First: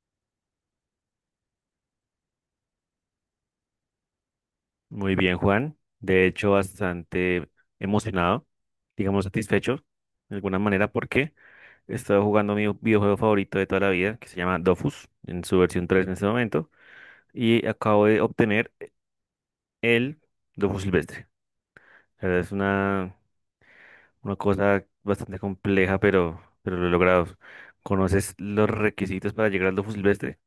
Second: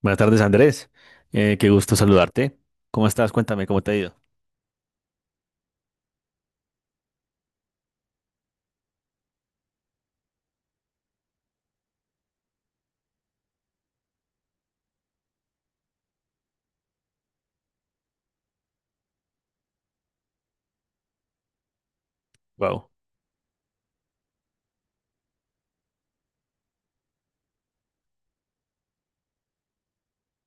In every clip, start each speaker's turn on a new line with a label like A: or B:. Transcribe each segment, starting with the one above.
A: Buenas tardes, Andrés. Qué gusto saludarte. ¿Cómo estás? Cuéntame, ¿cómo te ha ido?
B: Muy bien, Juan. De hecho, bastante emocionado, digamos satisfecho, de alguna manera, porque he estado jugando mi videojuego favorito de toda la vida, que se llama Dofus, en su versión 3 en este momento, y acabo de obtener el Dofus Silvestre. La verdad es
A: Wow.
B: una cosa bastante compleja, pero lo he logrado. ¿Conoces los requisitos para llegar al Dofus Silvestre?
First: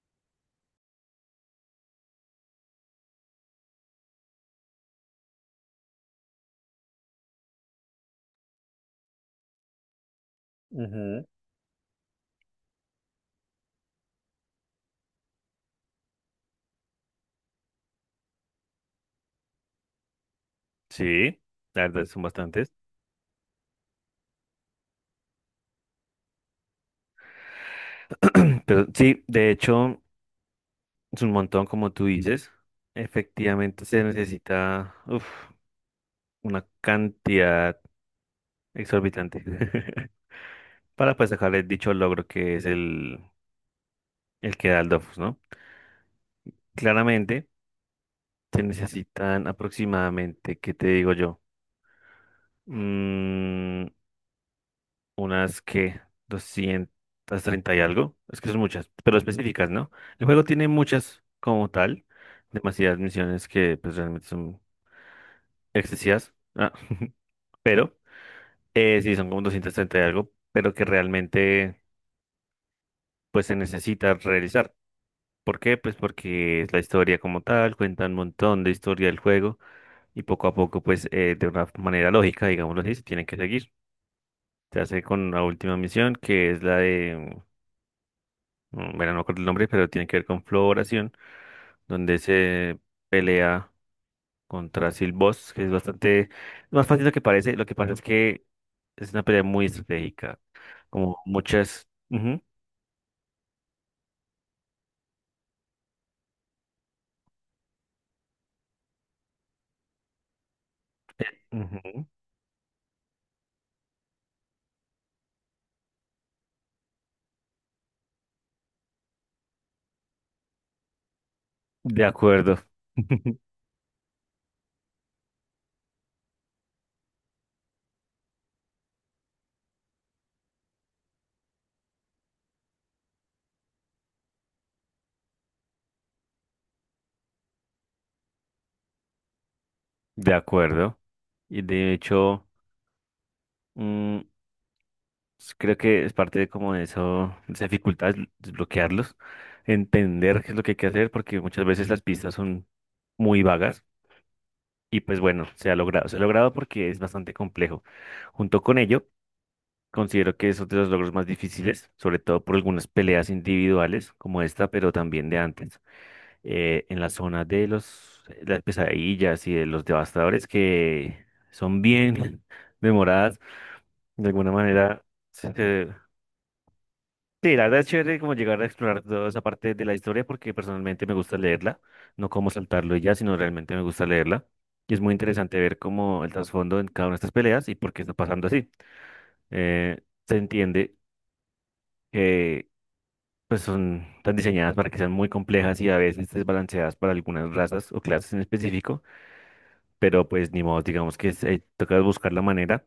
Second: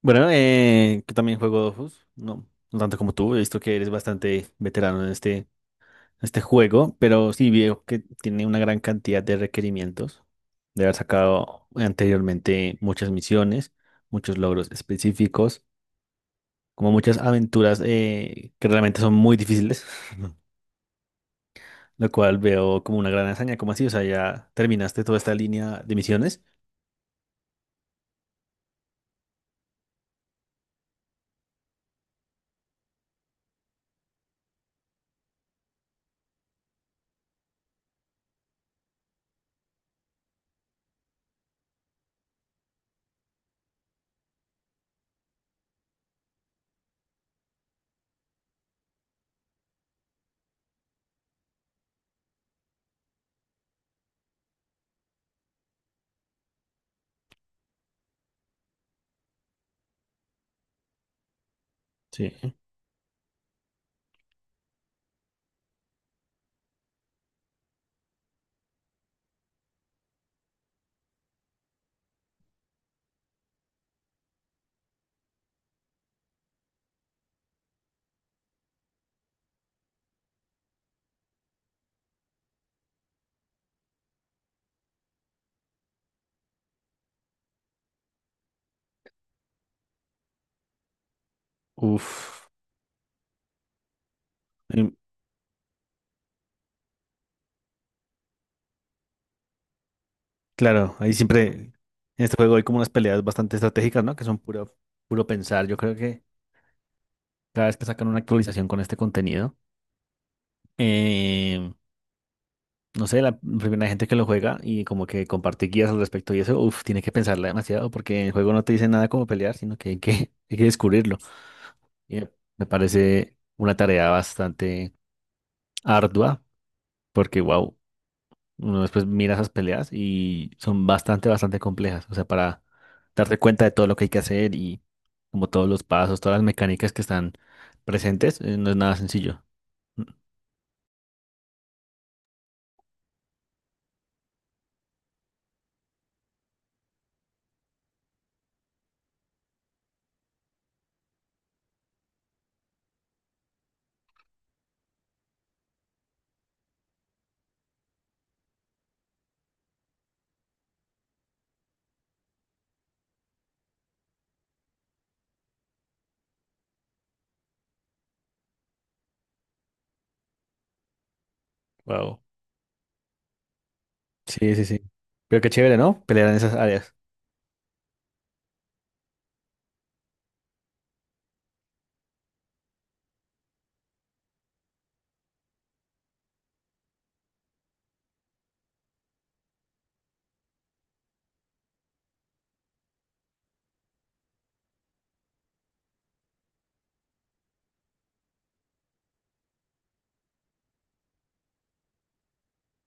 A: Bueno, yo también juego Dofus. No, no tanto como tú. He visto que eres bastante veterano en este juego, pero sí veo que tiene una gran cantidad de requerimientos. De haber
B: Ujú.
A: sacado anteriormente muchas misiones, muchos logros específicos, como muchas aventuras que realmente son muy difíciles,
B: Sí, la verdad
A: lo
B: son
A: cual
B: bastantes.
A: veo como una gran hazaña. ¿Cómo así? O sea, ya terminaste toda esta línea de misiones.
B: Pero sí, de hecho. Es un montón, como tú dices. Efectivamente, se necesita uf, una cantidad exorbitante para pues sacarle dicho logro que es el que da el Dofus, ¿no? Claramente, se necesitan aproximadamente, ¿qué te digo yo? Mm, unas que 230 y algo. Es que son muchas, pero específicas, ¿no? El juego tiene muchas como tal,
A: Sí.
B: demasiadas misiones que pues realmente son excesivas. Ah, pero. Sí, son como 230 y algo, pero que realmente pues se necesita realizar. ¿Por qué? Pues porque es la historia como tal, cuenta un montón de historia del juego y poco a poco pues de una manera lógica, digámoslo así, se tienen que seguir. Se hace con la última misión que es la de, bueno, no me acuerdo el nombre, pero tiene que ver con floración, donde
A: Uf,
B: se pelea contra
A: em,
B: Silboss, que es bastante más fácil de lo que parece. Lo que pasa es que es una pelea muy estratégica,
A: claro, ahí
B: como
A: siempre en
B: muchas.
A: este
B: Ujú,
A: juego hay como unas peleas bastante estratégicas, ¿no? Que son puro pensar. Yo creo que cada vez que sacan una actualización con este contenido, em,
B: ujú.
A: no sé, la primera gente que lo juega y como que comparte guías al respecto y eso, uf, tiene que pensarla demasiado porque el juego no te dice nada como pelear, sino que hay hay que descubrirlo.
B: De
A: Y me
B: acuerdo,
A: me parece una tarea bastante ardua porque, wow. Uno después mira esas peleas y son bastante complejas. O sea, para darte cuenta de todo lo que hay que hacer y como todos los pasos, todas las mecánicas que están presentes, no es nada sencillo.
B: de acuerdo. Y de hecho, mm, creo que es parte de como de eso, de esa dificultad, desbloquearlos, entender qué es lo que hay que hacer, porque muchas veces las pistas son muy vagas. Y pues bueno, se ha logrado porque es bastante complejo. Junto con ello, considero que es otro de los logros más difíciles, sobre todo por algunas peleas individuales como esta, pero también de antes. En la zona de las pesadillas y de los devastadores que son bien
A: Wow.
B: memoradas. De alguna
A: Sí, sí, sí.
B: manera,
A: Pero qué chévere,
B: se-
A: ¿no? Pelear en esas áreas.
B: sí, la verdad es chévere como llegar a explorar toda esa parte de la historia porque personalmente me gusta leerla, no como saltarlo y ya, sino realmente me gusta leerla. Y es muy interesante ver cómo el trasfondo en cada una de estas peleas y por qué está pasando así. Eh, Se entiende que pues son tan diseñadas para que sean muy complejas y a veces desbalanceadas para algunas razas o clases en específico, pero pues ni modo, digamos que toca buscar la manera.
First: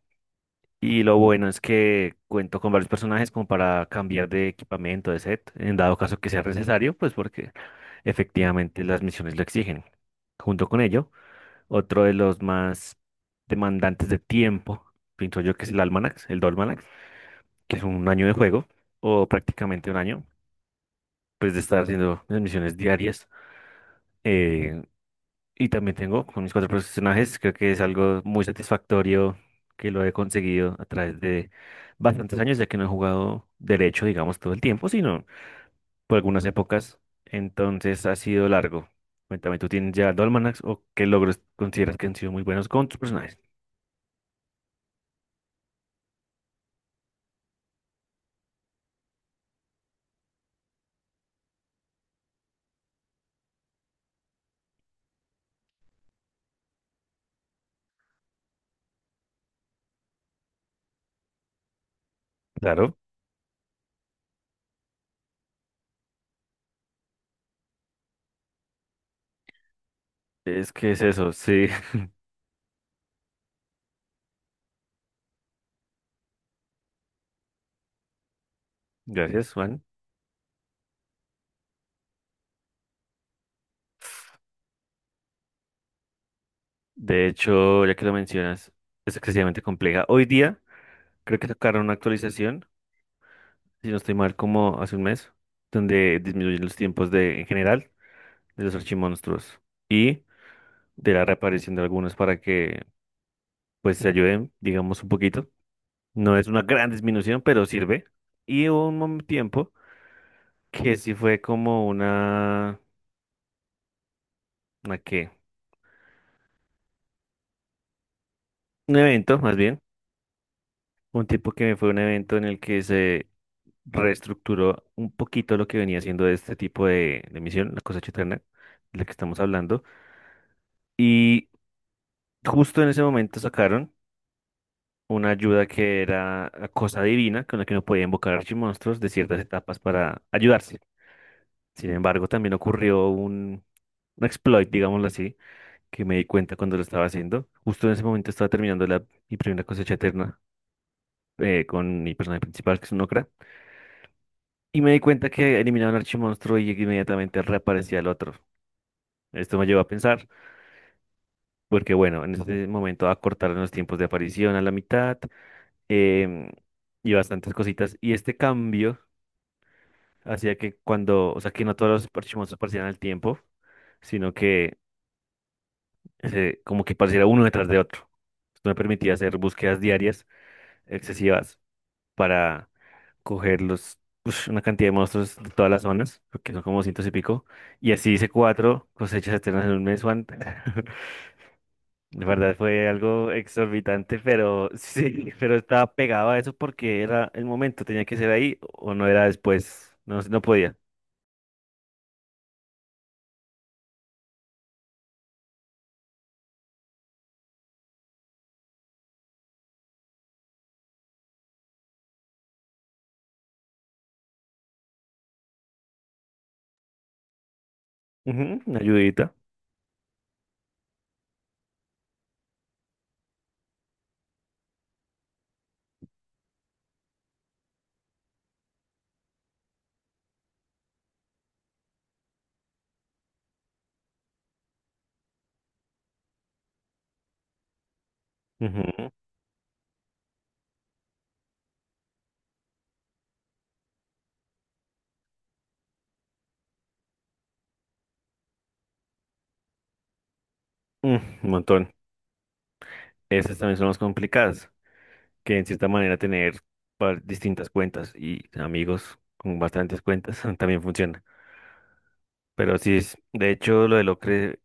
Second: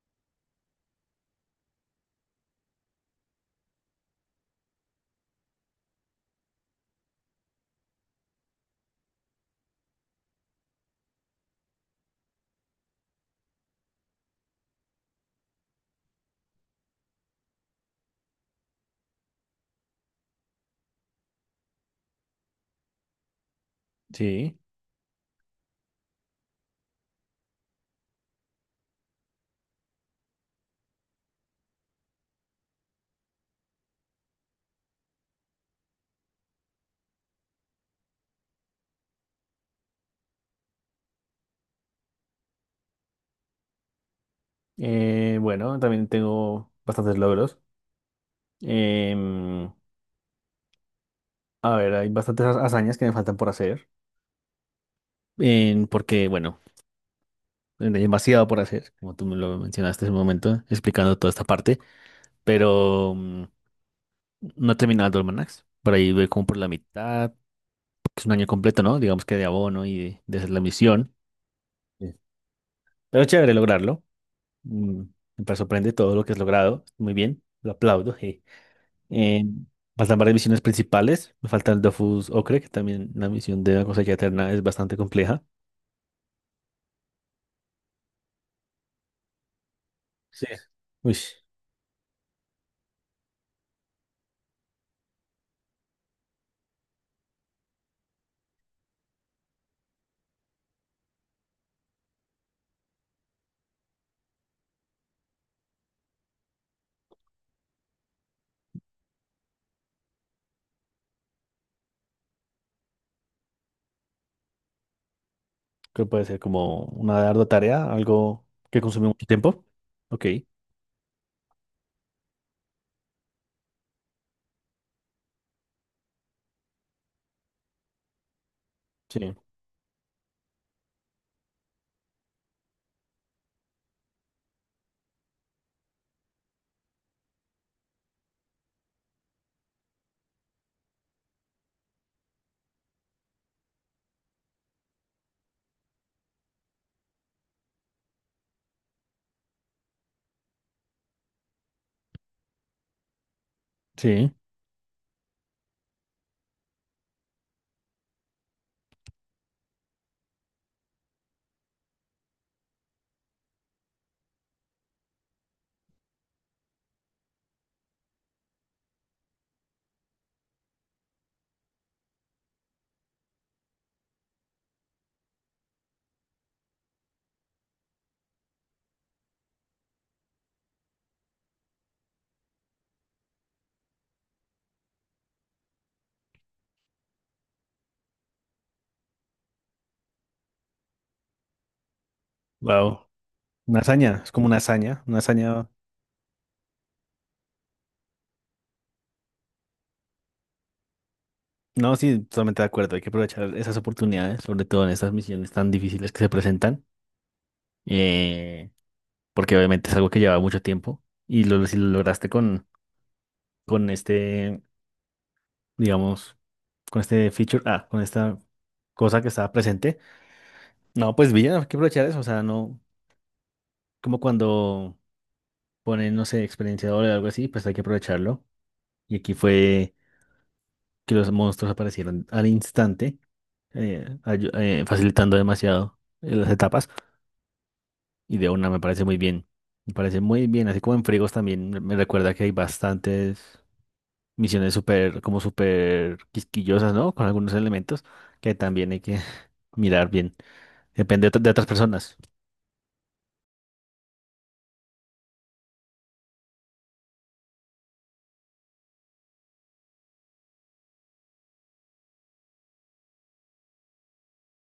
B: Y lo bueno es que cuento con varios personajes como para cambiar de equipamiento, de set, en dado caso que sea necesario, pues porque efectivamente las misiones lo exigen. Junto con ello, otro de los más demandantes de tiempo, pienso yo que es el Almanac, el Dolmanax, que es un año de juego, o prácticamente un año, pues de estar haciendo las misiones diarias.
A: Sí.
B: eh, Y también tengo con mis cuatro personajes, creo que es algo muy satisfactorio que lo he conseguido a través de bastantes años, ya que no he jugado derecho, digamos, todo el tiempo, sino por algunas épocas. Entonces ha sido largo. Cuéntame, ¿tú tienes ya Dolmanax o qué logros consideras que han sido muy buenos con tus personajes?
A: Bueno, también tengo bastantes logros. Em, a ver, hay bastantes hazañas que me faltan por hacer. Porque, bueno, hay demasiado por hacer, como tú me lo mencionaste en un momento, explicando toda esta parte.
B: Claro,
A: Pero no he terminado el Almanacs. Por ahí voy como por la mitad, porque es un año completo, ¿no? Digamos que de abono y de hacer la
B: es que es
A: misión.
B: eso, sí.
A: Sí. Pero chévere lograrlo. Mm, me sorprende todo lo que has logrado. Muy bien, lo aplaudo. Je. Eh,
B: Gracias, Juan.
A: faltan varias misiones principales. Me falta el Dofus Ocre, que también la misión de la cosecha eterna es bastante compleja.
B: De hecho, ya que lo mencionas, es excesivamente compleja. Hoy
A: Sí.
B: día
A: Uy,
B: creo que sacaron una actualización, si no estoy mal, como hace un mes, donde disminuyen los tiempos de, en general, de los archimonstruos y de la reaparición de algunos para que, pues, se ayuden, digamos, un poquito. No es una gran disminución, pero sirve. Y hubo un tiempo que sí fue como ¿una qué?
A: que puede ser como una ardua tarea, algo que
B: Un
A: consume mucho
B: evento, más
A: tiempo.
B: bien.
A: Ok.
B: Un tipo que fue un evento en el que se reestructuró un poquito lo que venía siendo este tipo de misión, la cosecha eterna, de la que
A: Sí,
B: estamos hablando. Y justo en ese momento sacaron una ayuda que era la cosa divina con la que uno podía invocar archimonstruos de ciertas etapas para ayudarse. Sin embargo, también ocurrió un exploit, digámoslo así, que me di cuenta cuando lo estaba haciendo. Justo en ese momento estaba terminando mi primera cosecha eterna con mi personaje principal, que es un Okra,
A: sí,
B: y me di cuenta que eliminaba un archimonstruo y inmediatamente reaparecía el otro. Esto me llevó a pensar, porque bueno, en ese momento acortaron los tiempos de aparición a la mitad, em, y bastantes cositas. Y este cambio hacía que cuando, o sea, que no todos los parchimosos aparecieran al tiempo, sino que como que pareciera uno detrás de otro. Esto me permitía hacer búsquedas diarias excesivas para coger una cantidad de monstruos de todas las zonas, porque son como cientos y pico. Y así hice cuatro cosechas eternas en un mes, Juan. De verdad fue
A: wow.
B: algo
A: Una
B: exorbitante,
A: hazaña, es como una
B: pero
A: hazaña, una
B: sí, pero
A: hazaña.
B: estaba pegado a eso porque era el momento, tenía que ser ahí o no era después, no, no podía.
A: No, sí, totalmente de acuerdo. Hay que aprovechar esas oportunidades, sobre todo en estas misiones tan difíciles que se presentan, eh, porque obviamente es algo que lleva mucho tiempo y lo, si lo lograste con este, digamos, con este feature, ah, con esta
B: Ujú, una
A: cosa que
B: ayudita.
A: estaba presente. No, pues bien, hay que aprovechar eso. O sea, no, como cuando ponen, no sé, experienciador o algo así, pues hay que aprovecharlo. Y aquí fue que los monstruos aparecieron al instante, facilitando demasiado las etapas. Y de una me parece muy bien. Me parece muy bien. Así como en Frigos también me recuerda que hay bastantes misiones súper, como súper quisquillosas, ¿no? Con algunos elementos que también hay que mirar bien.
B: Mm,
A: Depende de, de
B: un
A: otras
B: montón.
A: personas.
B: Esas también son las complicadas, que en cierta manera tener distintas cuentas y amigos con bastantes cuentas también funciona. Pero sí es, de hecho, lo de Locre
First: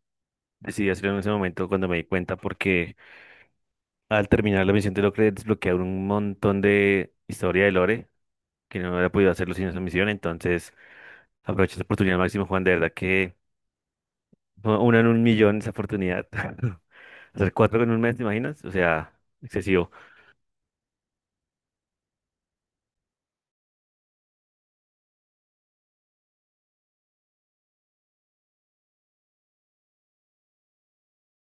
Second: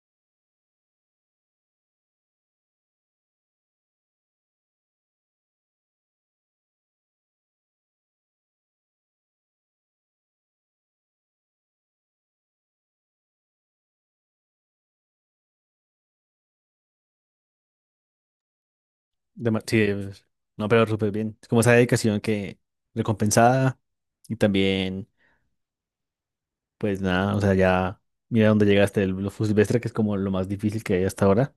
B: decidí hacerlo en ese momento cuando me di cuenta porque al terminar la misión de Locre desbloquearon un montón de historia de Lore que no había podido hacerlo sin esa misión. Entonces, aproveché esa oportunidad al máximo, Juan, de verdad que fue una en un millón esa oportunidad. Hacer cuatro en un mes, ¿te imaginas? O sea,
A: De
B: excesivo.
A: no, pero súper bien. Es como esa dedicación que recompensada y también, pues nada, o sea, ya mira dónde llegaste el Blue Silvestre, que es como lo más difícil que hay hasta ahora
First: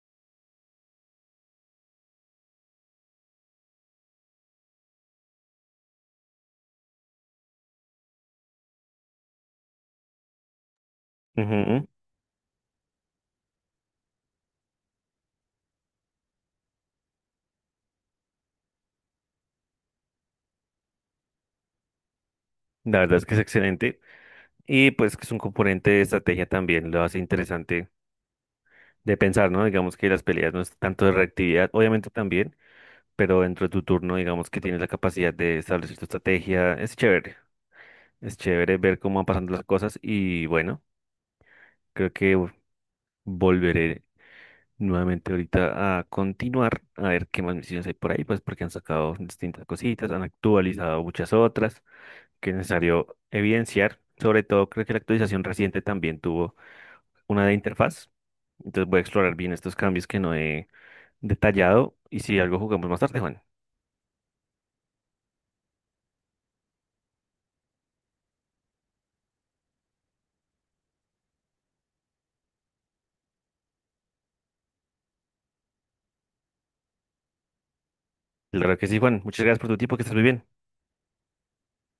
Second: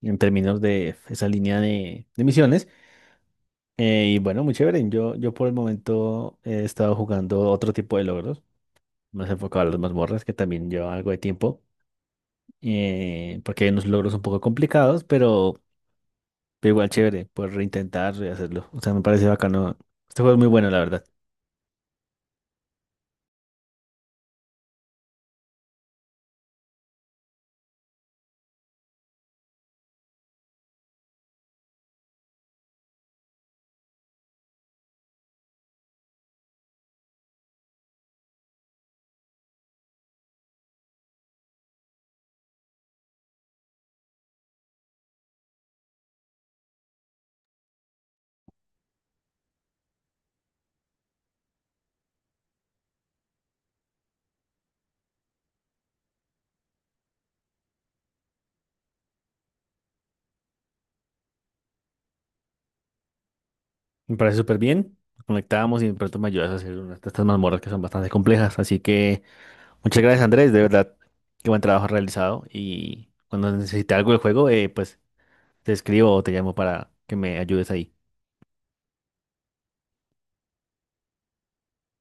A: en términos de esa línea de misiones. Y bueno, muy chévere. Yo por el momento he estado jugando otro tipo de logros, más enfocado a las mazmorras, que también lleva algo de tiempo,
B: Ujú.
A: porque hay unos logros un poco complicados, pero igual chévere, poder reintentar y hacerlo. O sea, me parece bacano. Este juego es muy bueno, la verdad.
B: La verdad es que es excelente. Y pues que es un componente de estrategia también, lo hace interesante de pensar, ¿no? Digamos que las peleas no es tanto de reactividad, obviamente también, pero dentro de tu turno, digamos que tienes la capacidad de establecer tu estrategia. Es chévere ver cómo van pasando las cosas y bueno, creo que volveré nuevamente ahorita a continuar, a ver qué más misiones hay por ahí, pues porque han sacado distintas cositas, han actualizado muchas otras que es necesario evidenciar. Sobre todo, creo que la actualización reciente también tuvo una de interfaz. Entonces voy a explorar bien estos cambios que no he detallado y si algo jugamos más tarde, Juan.
A: Me parece súper bien. Nos conectábamos y de pronto me ayudas a hacer unas de estas mazmorras que son bastante complejas. Así que muchas gracias, Andrés, de verdad. Qué buen trabajo has realizado. Y cuando necesite algo del juego, pues te escribo o te llamo para que me ayudes ahí.
B: Claro que sí, Juan. Muchas gracias por tu tiempo, que estés muy bien.